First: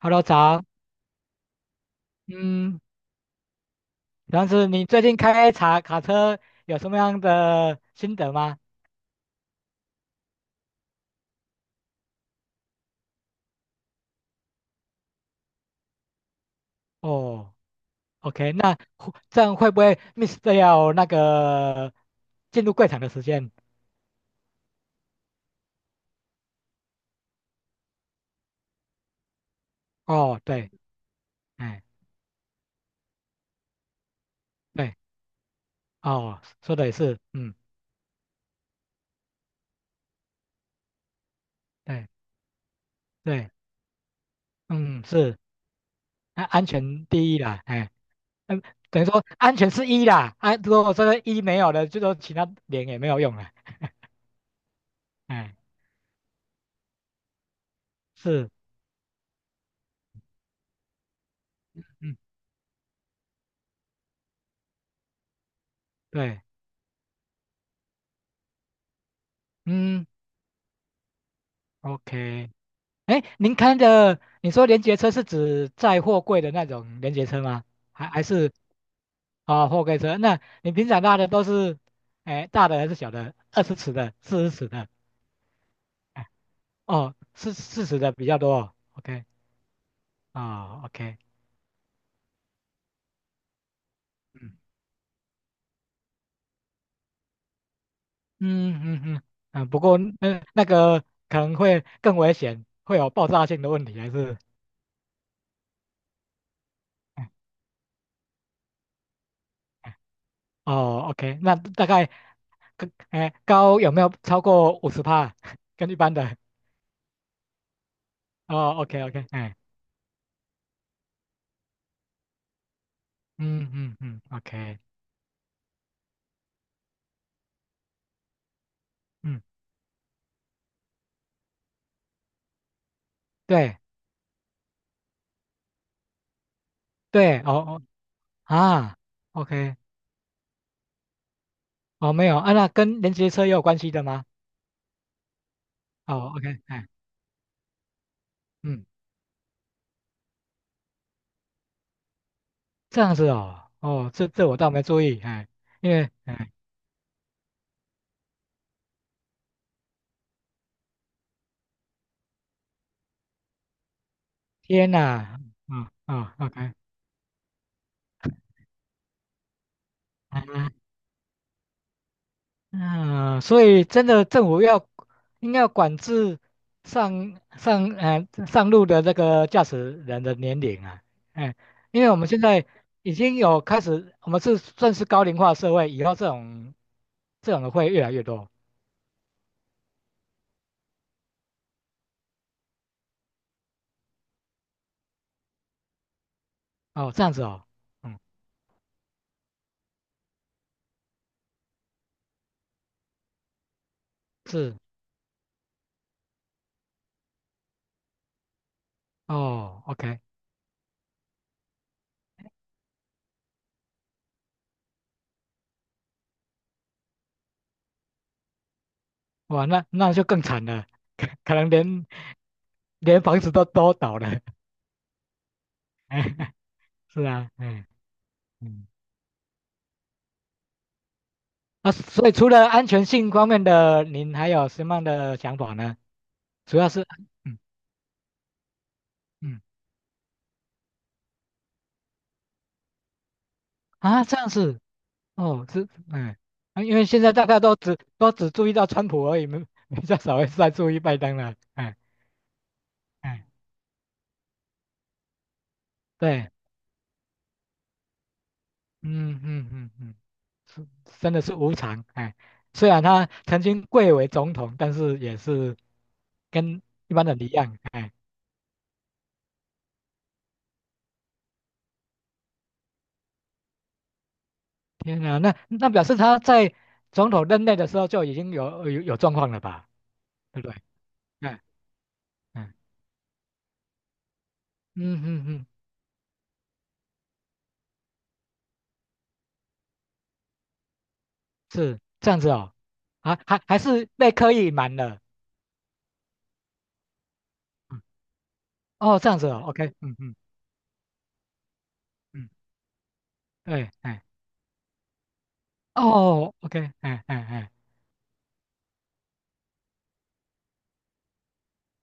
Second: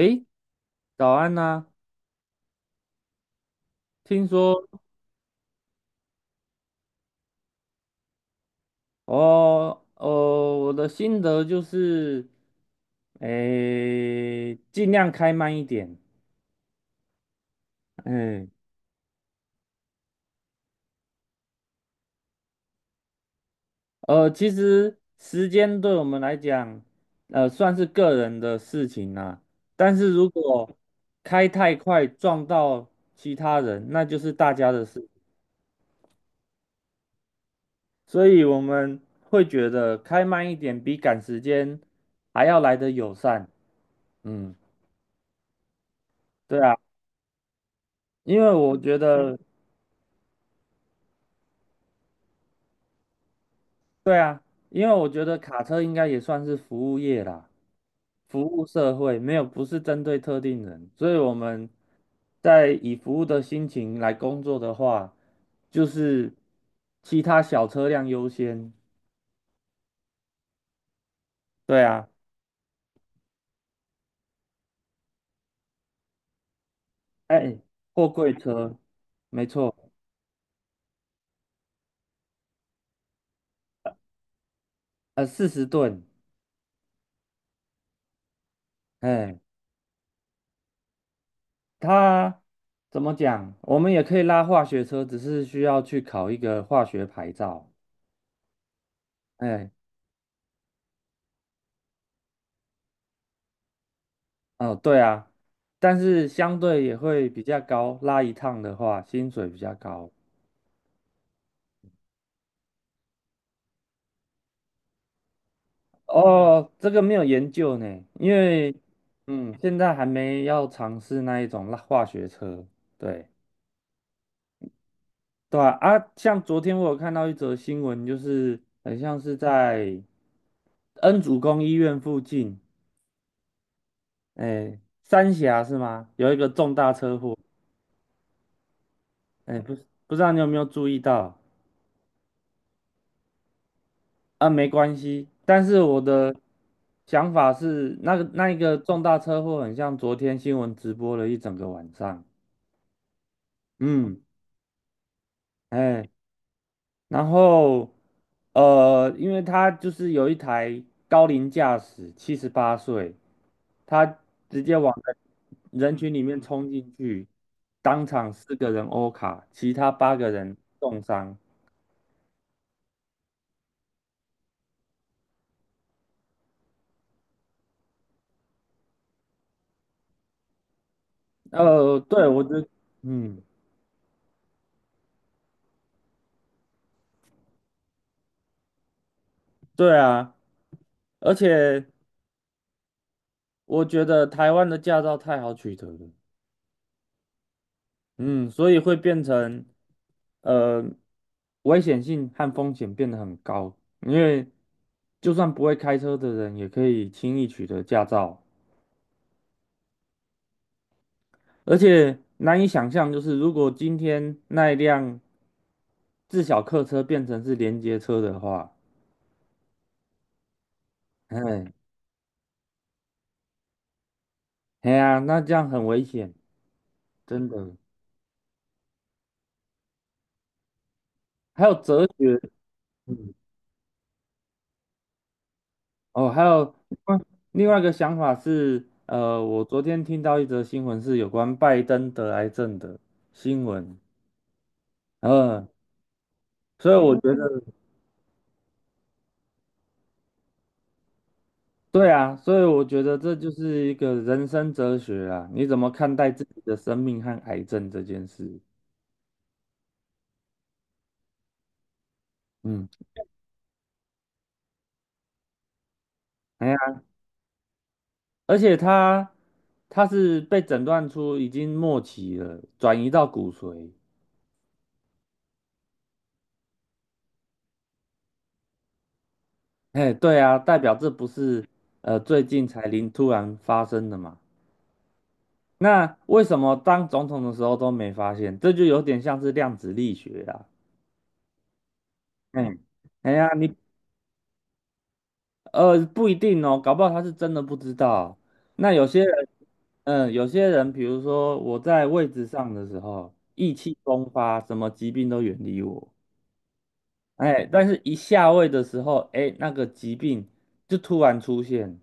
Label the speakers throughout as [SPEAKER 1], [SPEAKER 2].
[SPEAKER 1] Hello，早，
[SPEAKER 2] 早安呐、
[SPEAKER 1] 嗯，
[SPEAKER 2] 听
[SPEAKER 1] 然
[SPEAKER 2] 说
[SPEAKER 1] 后你最近开卡车有什么样的心得吗？
[SPEAKER 2] 哦哦，我的心得就是，诶，尽量开慢一点。
[SPEAKER 1] 哦
[SPEAKER 2] 嗯，
[SPEAKER 1] ，OK，那会这样会不会 miss 掉那个进入柜场的时间？
[SPEAKER 2] 其实时间对我们来讲，算是个人的事情啦、但是如
[SPEAKER 1] 哦，
[SPEAKER 2] 果
[SPEAKER 1] 对，
[SPEAKER 2] 开太
[SPEAKER 1] 哎，
[SPEAKER 2] 快撞到其他人，那就是大家的
[SPEAKER 1] 对，
[SPEAKER 2] 事。
[SPEAKER 1] 哦，说的也是，嗯，
[SPEAKER 2] 所以我们会觉得开慢一点比赶时间
[SPEAKER 1] 对
[SPEAKER 2] 还要来得友善。
[SPEAKER 1] 对，
[SPEAKER 2] 嗯，
[SPEAKER 1] 嗯，是，那
[SPEAKER 2] 对
[SPEAKER 1] 安
[SPEAKER 2] 啊。
[SPEAKER 1] 全第一啦，哎，
[SPEAKER 2] 因为
[SPEAKER 1] 嗯，
[SPEAKER 2] 我觉
[SPEAKER 1] 等于说
[SPEAKER 2] 得，
[SPEAKER 1] 安全是一啦，如果这个一没有了，就说其他点也没有用了，
[SPEAKER 2] 对啊，因为我觉得
[SPEAKER 1] 哎，
[SPEAKER 2] 卡车应该也算是服务业啦，服
[SPEAKER 1] 是，
[SPEAKER 2] 务社会，没有，不是针对特定人，所以我们
[SPEAKER 1] 嗯，
[SPEAKER 2] 在以服务的心情来工作的话，就是
[SPEAKER 1] 对，
[SPEAKER 2] 其他小车辆优先。
[SPEAKER 1] 嗯
[SPEAKER 2] 对啊，
[SPEAKER 1] ，OK。哎，您开的，你说连接车是指载货柜的那种连接车
[SPEAKER 2] 哎，
[SPEAKER 1] 吗？还
[SPEAKER 2] 货
[SPEAKER 1] 还
[SPEAKER 2] 柜
[SPEAKER 1] 是
[SPEAKER 2] 车，没
[SPEAKER 1] 啊、
[SPEAKER 2] 错，
[SPEAKER 1] 货柜车？那你平常拉的都是，哎，大的还是小的？20尺的、40尺的？
[SPEAKER 2] 40吨，
[SPEAKER 1] 哎，哦，四十的比较多哦。OK，
[SPEAKER 2] 哎，
[SPEAKER 1] 啊、OK，
[SPEAKER 2] 它怎么讲？我们也可以拉
[SPEAKER 1] 嗯
[SPEAKER 2] 化学车，只是需要去考一个化学牌照。
[SPEAKER 1] 嗯嗯嗯嗯，
[SPEAKER 2] 哎。
[SPEAKER 1] 不过那个可能会更危险，会有爆炸性的问题，还是？
[SPEAKER 2] 哦，对啊，但是相对也会
[SPEAKER 1] 哎
[SPEAKER 2] 比较高，拉一趟的话，薪水比较高。
[SPEAKER 1] 哦，OK，那大概高有没有超过50帕？跟一般的
[SPEAKER 2] 哦，这个没有研究呢，因为
[SPEAKER 1] 哦，OK OK，哎。
[SPEAKER 2] 现在还没要尝试那一种拉化学车。对，
[SPEAKER 1] 嗯嗯嗯，OK，
[SPEAKER 2] 对啊，啊，像昨天我有看到一则新闻，就是很像是
[SPEAKER 1] 嗯，
[SPEAKER 2] 在恩主公医院附近，
[SPEAKER 1] 对
[SPEAKER 2] 哎，三峡是吗？有一个重大车祸，
[SPEAKER 1] 对，哦哦啊
[SPEAKER 2] 哎，不
[SPEAKER 1] ，OK，
[SPEAKER 2] 不知道你有没有注意到？
[SPEAKER 1] 哦没有啊，那跟连接车也有关系的吗？
[SPEAKER 2] 啊，没关系。但是我
[SPEAKER 1] 哦
[SPEAKER 2] 的
[SPEAKER 1] ，OK，哎，
[SPEAKER 2] 想法是，那一个
[SPEAKER 1] 嗯，
[SPEAKER 2] 重大车祸很像昨天新闻直播了一整个晚上。
[SPEAKER 1] 这样子哦，哦，
[SPEAKER 2] 嗯，
[SPEAKER 1] 这这我倒没注意，哎，因
[SPEAKER 2] 哎，
[SPEAKER 1] 为哎，
[SPEAKER 2] 然后因为他就是有一台高龄驾驶，78岁，他直接
[SPEAKER 1] 天
[SPEAKER 2] 往
[SPEAKER 1] 哪，
[SPEAKER 2] 人
[SPEAKER 1] 啊
[SPEAKER 2] 人群里
[SPEAKER 1] 啊
[SPEAKER 2] 面
[SPEAKER 1] o
[SPEAKER 2] 冲
[SPEAKER 1] k
[SPEAKER 2] 进去，当场四个人欧卡，其他八个人
[SPEAKER 1] 啊
[SPEAKER 2] 重伤。
[SPEAKER 1] 嗯，所以真的政府要应该要管制上路的那个驾驶人的年龄啊，哎，因为我
[SPEAKER 2] 对，
[SPEAKER 1] 们现
[SPEAKER 2] 我觉得，
[SPEAKER 1] 在已经
[SPEAKER 2] 嗯，
[SPEAKER 1] 有开始，我们是算是高龄化社会，以后这种的会越来越多
[SPEAKER 2] 对啊，而且。我觉得台湾的驾照太好取得了，
[SPEAKER 1] 哦，这样子哦，嗯，
[SPEAKER 2] 嗯，所以会变成呃危险性和风险变得很高，因为
[SPEAKER 1] 是
[SPEAKER 2] 就算不会开车的人也可以轻易取得驾照，
[SPEAKER 1] 哦，OK，
[SPEAKER 2] 而且难以想象，就是如果今天那一辆自小客车变成是连接车的话，
[SPEAKER 1] 哇，那那就更惨了，可可能
[SPEAKER 2] 哎，
[SPEAKER 1] 连连房子都倒了，
[SPEAKER 2] 哎呀，那这样很危险，
[SPEAKER 1] 是
[SPEAKER 2] 真
[SPEAKER 1] 啊，
[SPEAKER 2] 的。
[SPEAKER 1] 嗯嗯，
[SPEAKER 2] 还有
[SPEAKER 1] 啊，
[SPEAKER 2] 哲
[SPEAKER 1] 所以
[SPEAKER 2] 学，
[SPEAKER 1] 除了安全性
[SPEAKER 2] 嗯
[SPEAKER 1] 方面的，您还有什么样的想法呢？
[SPEAKER 2] 哦，还有
[SPEAKER 1] 主要是，
[SPEAKER 2] 嗯
[SPEAKER 1] 嗯
[SPEAKER 2] 另外一个想法是，
[SPEAKER 1] 嗯
[SPEAKER 2] 我昨天听到一则新闻是有关拜登得癌症的新闻，
[SPEAKER 1] 啊，这样子哦，
[SPEAKER 2] 呃，
[SPEAKER 1] 是哎啊，
[SPEAKER 2] 所以
[SPEAKER 1] 因为
[SPEAKER 2] 我
[SPEAKER 1] 现在
[SPEAKER 2] 觉
[SPEAKER 1] 大家
[SPEAKER 2] 得，
[SPEAKER 1] 都只注意到川普而已，没比较少会再注意拜登了，哎
[SPEAKER 2] 对啊，所以我觉得这
[SPEAKER 1] 哎，
[SPEAKER 2] 就是一个人生哲学啊，你怎么看待自
[SPEAKER 1] 对，
[SPEAKER 2] 己的生命和癌症这件事？
[SPEAKER 1] 嗯嗯嗯嗯，是真的是无常，哎，
[SPEAKER 2] 嗯，
[SPEAKER 1] 虽然他曾经贵为总统，但是也是
[SPEAKER 2] 哎呀，
[SPEAKER 1] 跟一般人一样，哎，
[SPEAKER 2] 而且他是被诊断出已经末期了，转移到骨髓，
[SPEAKER 1] 天哪，那那表示他在总统任内的时候就已经有状况了吧，
[SPEAKER 2] 哎，对啊，
[SPEAKER 1] 对不对？
[SPEAKER 2] 代表这不
[SPEAKER 1] 哎
[SPEAKER 2] 是最近
[SPEAKER 1] 哎
[SPEAKER 2] 才突然发生的嘛。
[SPEAKER 1] 嗯嗯嗯
[SPEAKER 2] 那为什么当总统的时候都没发现？这就有点像是量子力学啊。
[SPEAKER 1] 是这样子哦，
[SPEAKER 2] 嗯，哎
[SPEAKER 1] 啊，
[SPEAKER 2] 呀，
[SPEAKER 1] 还
[SPEAKER 2] 你
[SPEAKER 1] 还是被刻意隐瞒了，
[SPEAKER 2] 不一定哦，搞不好他是真的不知
[SPEAKER 1] 嗯，
[SPEAKER 2] 道。那有
[SPEAKER 1] 哦，
[SPEAKER 2] 些
[SPEAKER 1] 这样子
[SPEAKER 2] 人，
[SPEAKER 1] 哦，OK，嗯
[SPEAKER 2] 嗯，
[SPEAKER 1] 嗯
[SPEAKER 2] 有些人，比如说我在位置
[SPEAKER 1] 嗯，
[SPEAKER 2] 上的时候，意
[SPEAKER 1] 对，
[SPEAKER 2] 气
[SPEAKER 1] 哎，
[SPEAKER 2] 风发，什么疾病都远离我。
[SPEAKER 1] 哦，OK，哎哎
[SPEAKER 2] 哎，
[SPEAKER 1] 哎，
[SPEAKER 2] 但是一下位的时候，哎，那个疾病就突然出现。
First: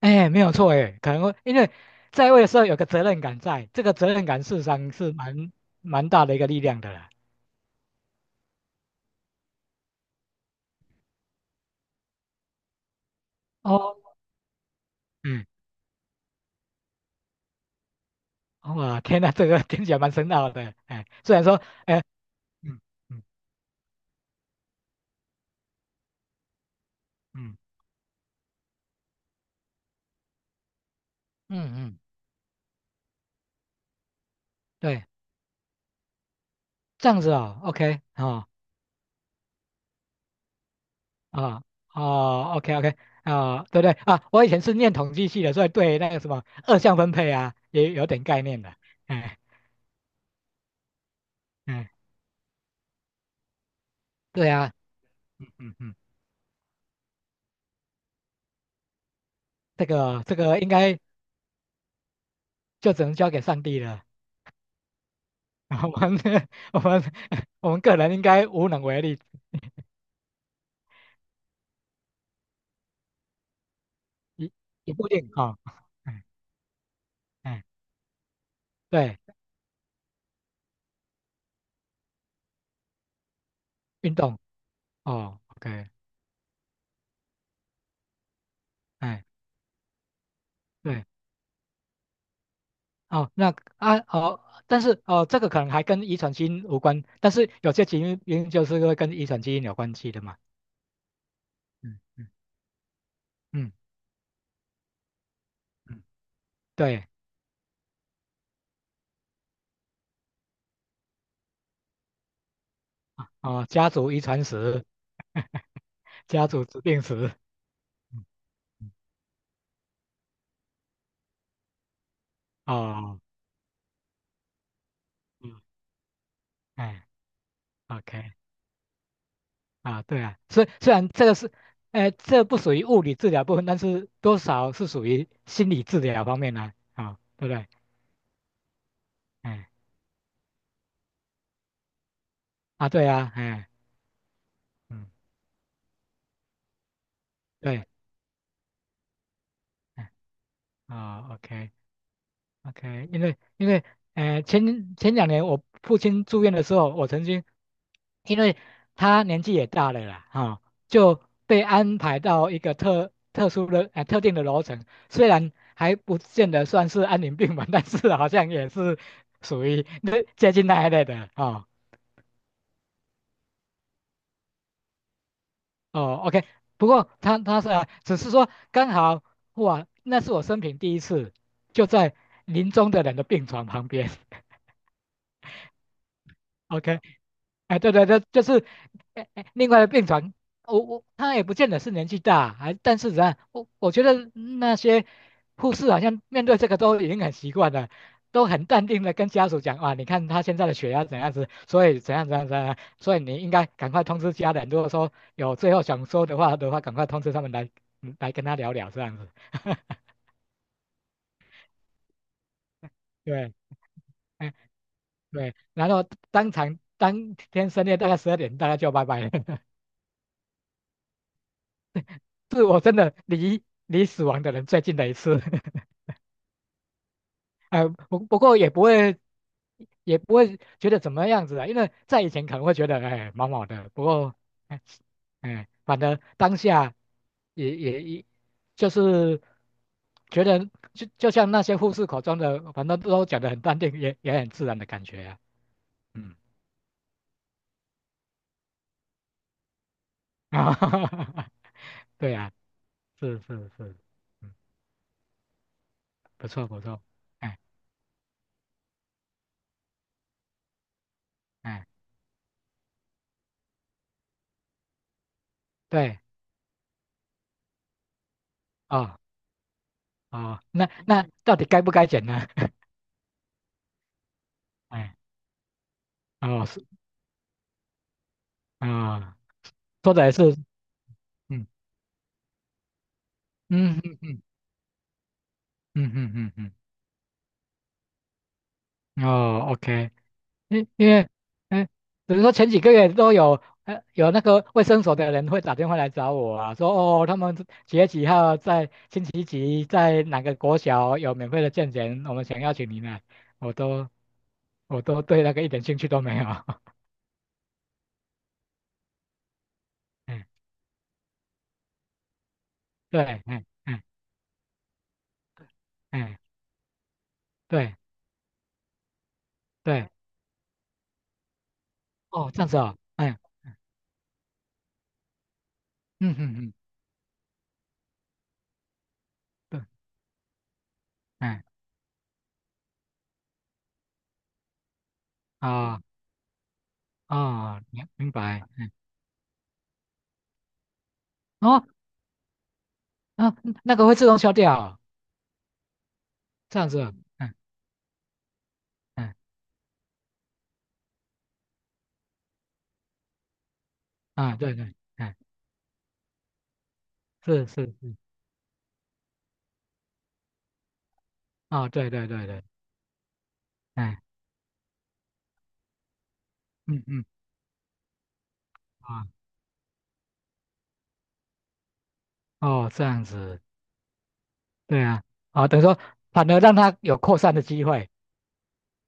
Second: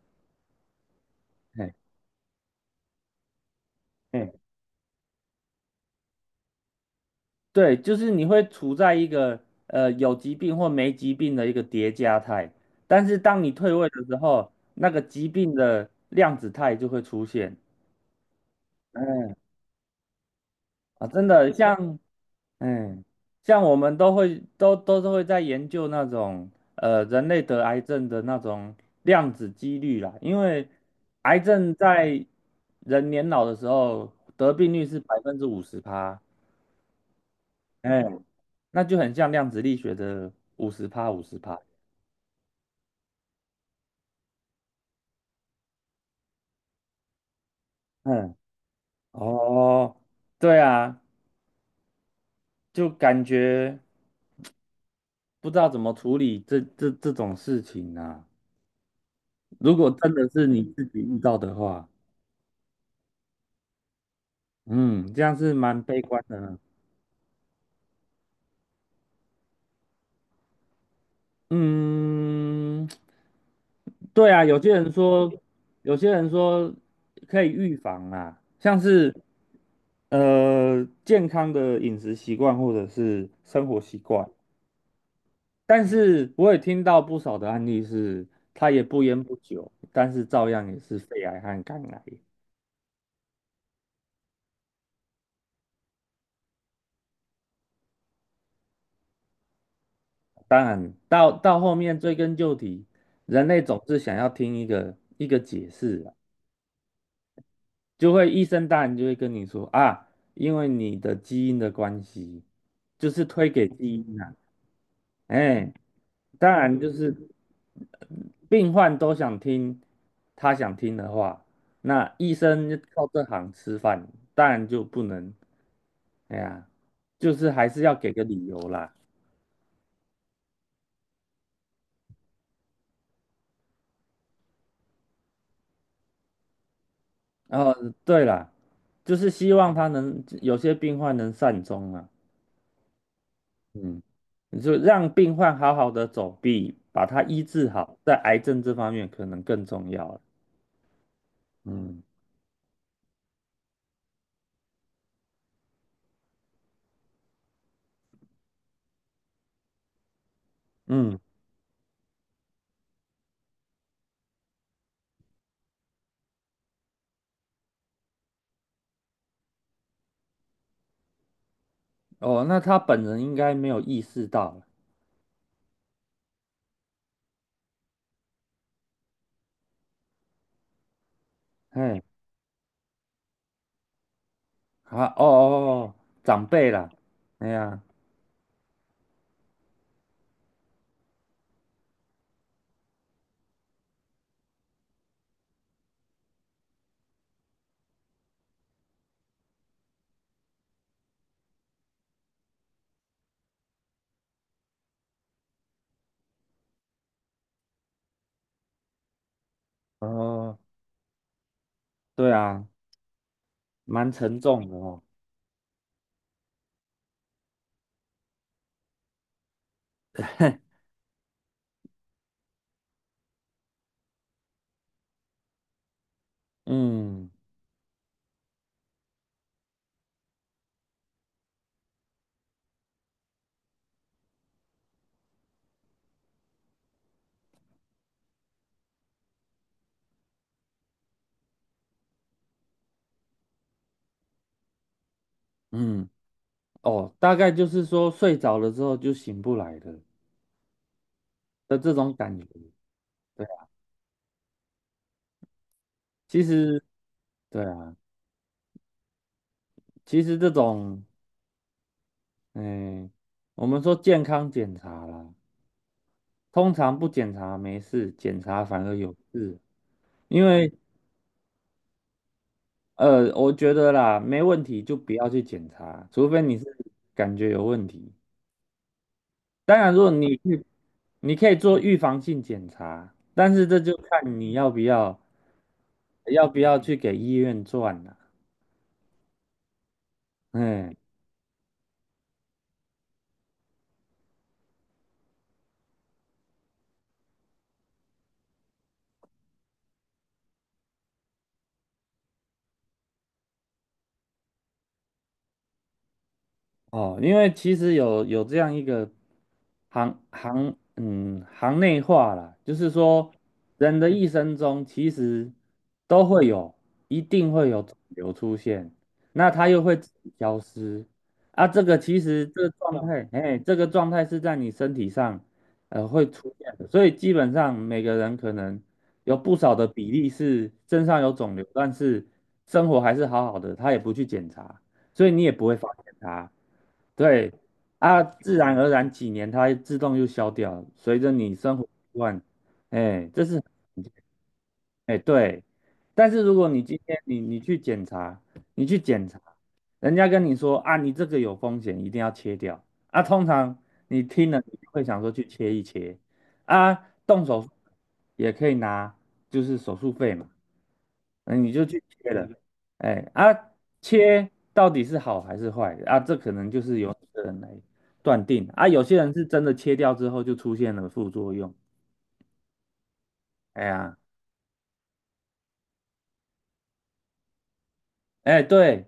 [SPEAKER 1] 哎，没有错，哎，可能会因为
[SPEAKER 2] 哎
[SPEAKER 1] 在位的时候有个责任感在，这个责任
[SPEAKER 2] 哎。
[SPEAKER 1] 感事实上是蛮大的一个力量的啦。
[SPEAKER 2] 对，就是你会处在一个有疾病或没疾病的一个叠加态，但是当你退位
[SPEAKER 1] 哦，
[SPEAKER 2] 的时候，那个疾
[SPEAKER 1] 嗯，
[SPEAKER 2] 病的量子态就会出现。
[SPEAKER 1] 哇，天呐，
[SPEAKER 2] 嗯
[SPEAKER 1] 这个听起来蛮深奥的，哎，
[SPEAKER 2] 啊，真
[SPEAKER 1] 虽然
[SPEAKER 2] 的
[SPEAKER 1] 说，哎，嗯
[SPEAKER 2] 嗯
[SPEAKER 1] 嗯
[SPEAKER 2] 像我们都是会在研究那种人类
[SPEAKER 1] 嗯
[SPEAKER 2] 得癌症的那种量子几率啦，因为癌症
[SPEAKER 1] 嗯嗯，
[SPEAKER 2] 在人年老的时候得病率是
[SPEAKER 1] 对，
[SPEAKER 2] 50%趴，
[SPEAKER 1] 这样子哦，OK，
[SPEAKER 2] 哎，
[SPEAKER 1] 哦
[SPEAKER 2] 那就很像量子力学的五十趴五十趴。
[SPEAKER 1] 啊哦，OK OK 啊，对对啊，我以前是念统计系的，所以对那个什么二项分配啊也有点
[SPEAKER 2] 嗯，
[SPEAKER 1] 概念的。哎
[SPEAKER 2] 哦，对啊，
[SPEAKER 1] 哎，
[SPEAKER 2] 就感觉
[SPEAKER 1] 对啊，嗯
[SPEAKER 2] 不知道
[SPEAKER 1] 嗯
[SPEAKER 2] 怎么
[SPEAKER 1] 嗯，
[SPEAKER 2] 处理这种事情啊。如
[SPEAKER 1] 这
[SPEAKER 2] 果真
[SPEAKER 1] 个
[SPEAKER 2] 的
[SPEAKER 1] 这
[SPEAKER 2] 是
[SPEAKER 1] 个
[SPEAKER 2] 你
[SPEAKER 1] 应
[SPEAKER 2] 自己
[SPEAKER 1] 该
[SPEAKER 2] 遇到的话，
[SPEAKER 1] 就只能交给上帝了。
[SPEAKER 2] 嗯，这样是 蛮
[SPEAKER 1] 我
[SPEAKER 2] 悲
[SPEAKER 1] 们
[SPEAKER 2] 观的
[SPEAKER 1] 我们我们个人应该无能为力，
[SPEAKER 2] 嗯，对啊，
[SPEAKER 1] 一
[SPEAKER 2] 有些人
[SPEAKER 1] 不一定
[SPEAKER 2] 说，
[SPEAKER 1] 啊。
[SPEAKER 2] 有些
[SPEAKER 1] 哎
[SPEAKER 2] 人说可以
[SPEAKER 1] 哎，
[SPEAKER 2] 预防啊，像是
[SPEAKER 1] 对，
[SPEAKER 2] 健康的饮食习惯或者是生活习
[SPEAKER 1] 运
[SPEAKER 2] 惯，
[SPEAKER 1] 动哦
[SPEAKER 2] 但
[SPEAKER 1] ，OK，
[SPEAKER 2] 是我也听到不少的案例是，他也不烟
[SPEAKER 1] 哎
[SPEAKER 2] 不酒，但是照样也是
[SPEAKER 1] 对
[SPEAKER 2] 肺癌和肝癌。
[SPEAKER 1] 哦，那啊哦，但是哦，这个可能还跟遗传基因无关，但是有些基因就是会跟遗传基因有关系的嘛。
[SPEAKER 2] 当然，到后面
[SPEAKER 1] 嗯
[SPEAKER 2] 追
[SPEAKER 1] 嗯
[SPEAKER 2] 根究底，人类
[SPEAKER 1] 嗯
[SPEAKER 2] 总是想要听一个一个解释
[SPEAKER 1] 嗯，
[SPEAKER 2] 啊，
[SPEAKER 1] 对
[SPEAKER 2] 就会医生当然就会跟你说啊，因为你的基因的关系，就是推
[SPEAKER 1] 啊、
[SPEAKER 2] 给
[SPEAKER 1] 家
[SPEAKER 2] 基
[SPEAKER 1] 族
[SPEAKER 2] 因
[SPEAKER 1] 遗
[SPEAKER 2] 啊。
[SPEAKER 1] 传史，
[SPEAKER 2] 哎，
[SPEAKER 1] 家
[SPEAKER 2] 当
[SPEAKER 1] 族
[SPEAKER 2] 然
[SPEAKER 1] 疾
[SPEAKER 2] 就
[SPEAKER 1] 病
[SPEAKER 2] 是
[SPEAKER 1] 史，嗯
[SPEAKER 2] 病
[SPEAKER 1] 嗯
[SPEAKER 2] 患都想听他想听的话，那医生就靠
[SPEAKER 1] 哦，
[SPEAKER 2] 这行吃饭，当然就不能，
[SPEAKER 1] 嗯，
[SPEAKER 2] 哎呀，
[SPEAKER 1] 哎
[SPEAKER 2] 就是还是要给个
[SPEAKER 1] ，OK
[SPEAKER 2] 理由啦。
[SPEAKER 1] 啊，对啊，虽虽然这个是，哎、这不属于物理治疗部分，但是多少是属于心理治疗方面呢、啊，对不对？
[SPEAKER 2] 哦，对啦，就是希
[SPEAKER 1] 哎，
[SPEAKER 2] 望他能有些病患能善终啊，
[SPEAKER 1] 啊，对啊，哎，
[SPEAKER 2] 嗯，你就
[SPEAKER 1] 嗯，
[SPEAKER 2] 让病患好好的走，比把他医治
[SPEAKER 1] 对，
[SPEAKER 2] 好，在癌症这方面可能更重要
[SPEAKER 1] 哎，
[SPEAKER 2] 了。
[SPEAKER 1] 啊，OK、o k
[SPEAKER 2] 嗯
[SPEAKER 1] OK，因为因为前2年我父亲住院的时候，我曾经因为他年纪也大了啦，哈、
[SPEAKER 2] 嗯，
[SPEAKER 1] 就被安排到一个特定的楼层，虽然还不见得算是安宁病房，但是好像也是属于那接近那一类的啊。
[SPEAKER 2] 哦，那他本人应该没有意识到了，
[SPEAKER 1] 哦，OK，不过他他是啊只是说刚好哇，那是我生平第一次就
[SPEAKER 2] 嘿
[SPEAKER 1] 在临终的人的病床旁边
[SPEAKER 2] 啊，哦哦哦，哦长 辈啦，
[SPEAKER 1] ，OK。
[SPEAKER 2] 哎
[SPEAKER 1] 哎，
[SPEAKER 2] 呀，
[SPEAKER 1] 对对对，就是哎哎另外的病床，我我他也不见得是年纪大，还但是啊，我我觉得那些护士好像面对这个都已经很习惯了，都很淡定的跟家属讲啊，你看他现在的血压怎样子，所以怎样怎样怎样，所以你应该赶快通知家人，如果说有最后想说的话的话，赶快通知他们来嗯来跟他聊聊这样子。
[SPEAKER 2] 哦，对啊，
[SPEAKER 1] 对，
[SPEAKER 2] 蛮沉
[SPEAKER 1] 哎
[SPEAKER 2] 重的哦，
[SPEAKER 1] 对，然后当场当天深夜大概12点，大概就拜拜了。是我真的离死亡的人最近的一次，
[SPEAKER 2] 嗯
[SPEAKER 1] 呃，不不过也不会，也不会觉得怎么样子啊，因为在以前可能会觉得哎毛毛的，不过哎哎，反正当下也就是觉得就像那些护士口中的，反正都讲得很淡定，也也很自然的感觉啊，
[SPEAKER 2] 嗯，
[SPEAKER 1] 嗯，
[SPEAKER 2] 哦，大概就是说睡着了之后就醒不来了
[SPEAKER 1] 啊，
[SPEAKER 2] 的这种
[SPEAKER 1] 对
[SPEAKER 2] 感觉，
[SPEAKER 1] 啊，是
[SPEAKER 2] 对啊
[SPEAKER 1] 是是，嗯，
[SPEAKER 2] 其
[SPEAKER 1] 不错不
[SPEAKER 2] 实
[SPEAKER 1] 错，哎
[SPEAKER 2] 对啊，其实这种，
[SPEAKER 1] 哎，
[SPEAKER 2] 嗯，我们说健康检查啦，
[SPEAKER 1] 对
[SPEAKER 2] 通常不检查没事，检查反而
[SPEAKER 1] 啊。
[SPEAKER 2] 有
[SPEAKER 1] 哦
[SPEAKER 2] 事，因
[SPEAKER 1] 哦，
[SPEAKER 2] 为
[SPEAKER 1] 那那到底该不该剪呢？
[SPEAKER 2] 我觉得啦，没问题就不
[SPEAKER 1] 哎，
[SPEAKER 2] 要去检查，除非你是
[SPEAKER 1] 哦是
[SPEAKER 2] 感觉有问题。
[SPEAKER 1] 啊、
[SPEAKER 2] 当然，如果
[SPEAKER 1] 说的也
[SPEAKER 2] 你
[SPEAKER 1] 是，
[SPEAKER 2] 去，你可以
[SPEAKER 1] 嗯
[SPEAKER 2] 做预防性检查，但是这就
[SPEAKER 1] 嗯嗯
[SPEAKER 2] 看
[SPEAKER 1] 嗯
[SPEAKER 2] 你要不要
[SPEAKER 1] 嗯
[SPEAKER 2] 要
[SPEAKER 1] 嗯
[SPEAKER 2] 不
[SPEAKER 1] 嗯
[SPEAKER 2] 要去给医院转了、
[SPEAKER 1] 嗯，哦，OK，因
[SPEAKER 2] 嗯，
[SPEAKER 1] 因为，嗯，比如说前几个月都有，有那个卫生所的人会打电话来找我啊，说哦，他们几月几号在星期几在哪个国小有免费的健检，我们想邀请您来，我都我都对那个一点兴趣都没有，
[SPEAKER 2] 哦，因为其实有这样一个行
[SPEAKER 1] 嗯，
[SPEAKER 2] 行嗯行内话啦，就是说
[SPEAKER 1] 对，嗯
[SPEAKER 2] 人
[SPEAKER 1] 嗯
[SPEAKER 2] 的一生中其实都
[SPEAKER 1] 嗯，
[SPEAKER 2] 会有，一定会有
[SPEAKER 1] 对
[SPEAKER 2] 肿瘤出现，那它又会
[SPEAKER 1] 对，
[SPEAKER 2] 自己消失啊。这个其实
[SPEAKER 1] 哦，这
[SPEAKER 2] 这
[SPEAKER 1] 样
[SPEAKER 2] 个
[SPEAKER 1] 子哦，
[SPEAKER 2] 状态，
[SPEAKER 1] 嗯
[SPEAKER 2] 哎，这个状态是在你身体上会
[SPEAKER 1] 嗯
[SPEAKER 2] 出
[SPEAKER 1] 嗯嗯。
[SPEAKER 2] 现的，所以基本上每个人可能有不少
[SPEAKER 1] 对
[SPEAKER 2] 的比例是身上有肿
[SPEAKER 1] 哎，
[SPEAKER 2] 瘤，但是生活还是好好的，他也不去检查。所以你也不会发
[SPEAKER 1] 啊
[SPEAKER 2] 现它。对
[SPEAKER 1] 啊，明
[SPEAKER 2] 啊，
[SPEAKER 1] 明
[SPEAKER 2] 自
[SPEAKER 1] 白，
[SPEAKER 2] 然而
[SPEAKER 1] 嗯，
[SPEAKER 2] 然几年它自动就消掉了随着你生
[SPEAKER 1] 哦，
[SPEAKER 2] 活习惯，哎，这是
[SPEAKER 1] 啊，那
[SPEAKER 2] 很
[SPEAKER 1] 个会自动消掉哦
[SPEAKER 2] 哎对。但是如果
[SPEAKER 1] 这
[SPEAKER 2] 你
[SPEAKER 1] 样
[SPEAKER 2] 今
[SPEAKER 1] 子哦
[SPEAKER 2] 天你
[SPEAKER 1] 嗯
[SPEAKER 2] 你去检查，你去检
[SPEAKER 1] 嗯
[SPEAKER 2] 查，人家跟你说啊，你这个有风险，一定要切掉啊。通常你听
[SPEAKER 1] 啊，
[SPEAKER 2] 了你
[SPEAKER 1] 对对，
[SPEAKER 2] 就会想说
[SPEAKER 1] 嗯，
[SPEAKER 2] 去切一切啊，动手
[SPEAKER 1] 是
[SPEAKER 2] 术
[SPEAKER 1] 是是，
[SPEAKER 2] 也可以拿，就是手术费嘛。嗯，你就
[SPEAKER 1] 哦，
[SPEAKER 2] 去
[SPEAKER 1] 对对
[SPEAKER 2] 切
[SPEAKER 1] 对
[SPEAKER 2] 了，
[SPEAKER 1] 对，
[SPEAKER 2] 哎啊，
[SPEAKER 1] 哎，
[SPEAKER 2] 切到底是好还是坏啊？这可能就是
[SPEAKER 1] 嗯
[SPEAKER 2] 由
[SPEAKER 1] 嗯
[SPEAKER 2] 个人来断定啊。有些
[SPEAKER 1] 啊，
[SPEAKER 2] 人是真的切掉之后就出现了副作用，
[SPEAKER 1] 哦，这样子，
[SPEAKER 2] 哎呀，
[SPEAKER 1] 对啊，啊，等于说反而让它有扩散的机会，
[SPEAKER 2] 哎对，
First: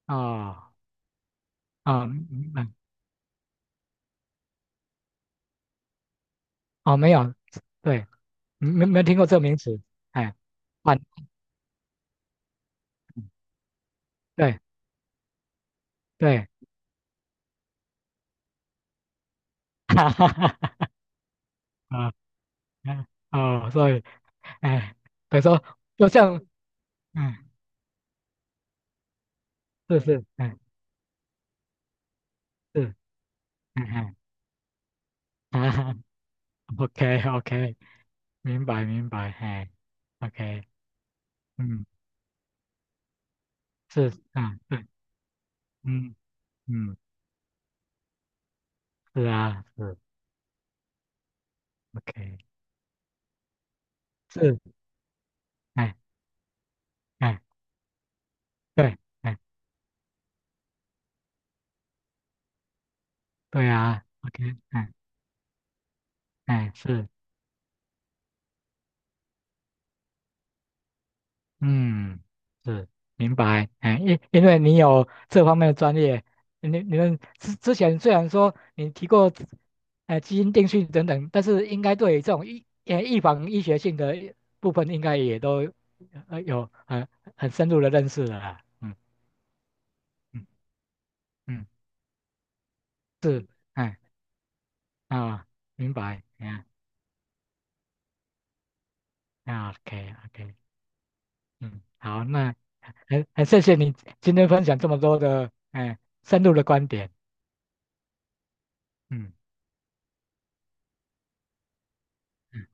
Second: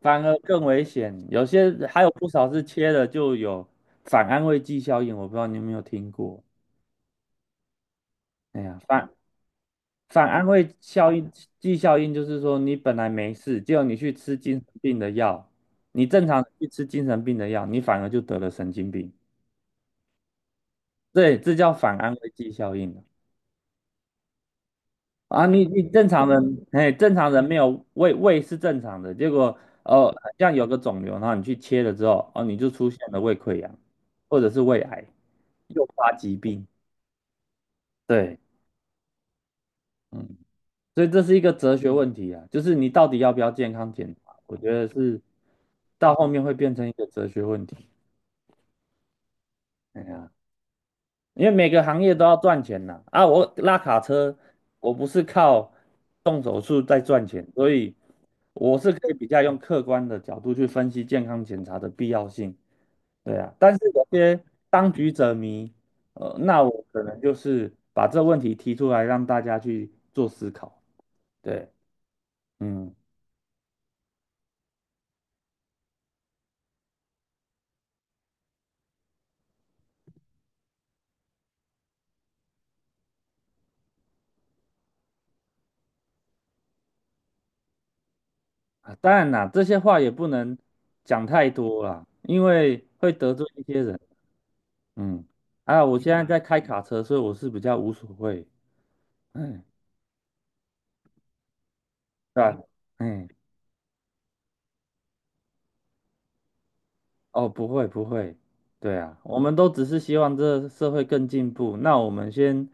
[SPEAKER 2] 反而更
[SPEAKER 1] 哦，
[SPEAKER 2] 危险。有些还
[SPEAKER 1] 啊，
[SPEAKER 2] 有不少
[SPEAKER 1] 嗯
[SPEAKER 2] 是
[SPEAKER 1] 嗯，
[SPEAKER 2] 切了就有反安慰剂效应，我不知道你有没有听过。
[SPEAKER 1] 哦，没有，对，
[SPEAKER 2] 哎呀，
[SPEAKER 1] 没没
[SPEAKER 2] 反
[SPEAKER 1] 听过这个名词，
[SPEAKER 2] 反
[SPEAKER 1] 哎，
[SPEAKER 2] 安慰
[SPEAKER 1] 反，
[SPEAKER 2] 效应剂效应就是说，你本来没事，结果你去吃精
[SPEAKER 1] 对
[SPEAKER 2] 神病的药，你正常
[SPEAKER 1] 对，
[SPEAKER 2] 去吃精神病的药，你反而就得了神经病。
[SPEAKER 1] 哈哈哈，
[SPEAKER 2] 对，这叫反安
[SPEAKER 1] 啊，
[SPEAKER 2] 慰剂效应
[SPEAKER 1] 嗯哦，所以，哎，等
[SPEAKER 2] 啊！
[SPEAKER 1] 于
[SPEAKER 2] 啊
[SPEAKER 1] 说
[SPEAKER 2] 你正
[SPEAKER 1] 就
[SPEAKER 2] 常
[SPEAKER 1] 像。
[SPEAKER 2] 人，哎，正常人
[SPEAKER 1] 嗯
[SPEAKER 2] 没有胃是正常的，结果
[SPEAKER 1] 是
[SPEAKER 2] 哦，
[SPEAKER 1] 是，
[SPEAKER 2] 像
[SPEAKER 1] 哎，
[SPEAKER 2] 有个肿瘤，然后你去切了之后，哦，你就出
[SPEAKER 1] 是，
[SPEAKER 2] 现了胃溃疡
[SPEAKER 1] 嗯哼，
[SPEAKER 2] 或者是胃癌，
[SPEAKER 1] 啊
[SPEAKER 2] 诱
[SPEAKER 1] 哈
[SPEAKER 2] 发疾病。
[SPEAKER 1] ，OK OK，
[SPEAKER 2] 对，
[SPEAKER 1] 明白明白，嘿 o
[SPEAKER 2] 嗯，
[SPEAKER 1] k
[SPEAKER 2] 所以这是一个哲
[SPEAKER 1] 嗯，
[SPEAKER 2] 学问题啊，就是你到底要不要健康
[SPEAKER 1] 是，
[SPEAKER 2] 检查？我
[SPEAKER 1] 啊，
[SPEAKER 2] 觉
[SPEAKER 1] 对，
[SPEAKER 2] 得是到
[SPEAKER 1] 嗯
[SPEAKER 2] 后面会变成一
[SPEAKER 1] 嗯，
[SPEAKER 2] 个哲学问题。
[SPEAKER 1] 是啊，是
[SPEAKER 2] 哎呀。因为每个行业都要
[SPEAKER 1] ，OK，
[SPEAKER 2] 赚钱呐。啊，我拉卡车，
[SPEAKER 1] 是，
[SPEAKER 2] 我不是靠
[SPEAKER 1] 哎
[SPEAKER 2] 动手术在赚
[SPEAKER 1] 哎，
[SPEAKER 2] 钱，所以我是
[SPEAKER 1] 对，
[SPEAKER 2] 可以比
[SPEAKER 1] 哎
[SPEAKER 2] 较用客观的角度去分析健康检查的必要性。对啊，
[SPEAKER 1] 对
[SPEAKER 2] 但是
[SPEAKER 1] 啊
[SPEAKER 2] 有些
[SPEAKER 1] ，OK，哎
[SPEAKER 2] 当局者迷，那
[SPEAKER 1] 哎
[SPEAKER 2] 我可
[SPEAKER 1] 是。
[SPEAKER 2] 能就是把这问题提出来让大家去做思考。对，
[SPEAKER 1] 嗯，是
[SPEAKER 2] 嗯，
[SPEAKER 1] 明白，哎，因因为你有这方面的专业，你们之前虽然说你提过，哎，基因定序等等，但是应该对于这种预防医学性的部分，应该也都有很深入的认识了啦，
[SPEAKER 2] 啊，
[SPEAKER 1] 嗯
[SPEAKER 2] 当然啦，这些话也不
[SPEAKER 1] 嗯
[SPEAKER 2] 能讲太
[SPEAKER 1] 嗯，
[SPEAKER 2] 多啦，因为会得
[SPEAKER 1] 是，
[SPEAKER 2] 罪一些人。
[SPEAKER 1] 哎
[SPEAKER 2] 嗯，
[SPEAKER 1] 啊，
[SPEAKER 2] 啊，
[SPEAKER 1] 明
[SPEAKER 2] 我现
[SPEAKER 1] 白，
[SPEAKER 2] 在在开
[SPEAKER 1] 哎
[SPEAKER 2] 卡车，所以我是比较无所谓。嗯，
[SPEAKER 1] 啊，OK OK，嗯，好，
[SPEAKER 2] 对
[SPEAKER 1] 那
[SPEAKER 2] 吧？
[SPEAKER 1] 很
[SPEAKER 2] 嗯，
[SPEAKER 1] 很谢谢你今天分享这么多的哎深入的观点，
[SPEAKER 2] 哦，不会不会，对啊，
[SPEAKER 1] 嗯
[SPEAKER 2] 我们都只是希望这个社会更进步。那我们
[SPEAKER 1] 嗯
[SPEAKER 2] 先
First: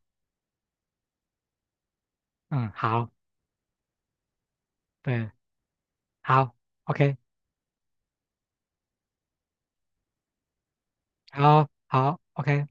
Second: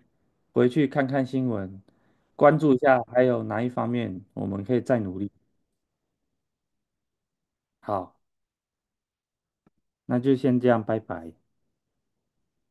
[SPEAKER 2] 回去看看新闻，关
[SPEAKER 1] 嗯，
[SPEAKER 2] 注一下
[SPEAKER 1] 好。
[SPEAKER 2] 还有哪一方面我们可以再努
[SPEAKER 1] 对，
[SPEAKER 2] 力。
[SPEAKER 1] 好，OK，
[SPEAKER 2] 好，那就先这样，拜拜。
[SPEAKER 1] 好，好，OK。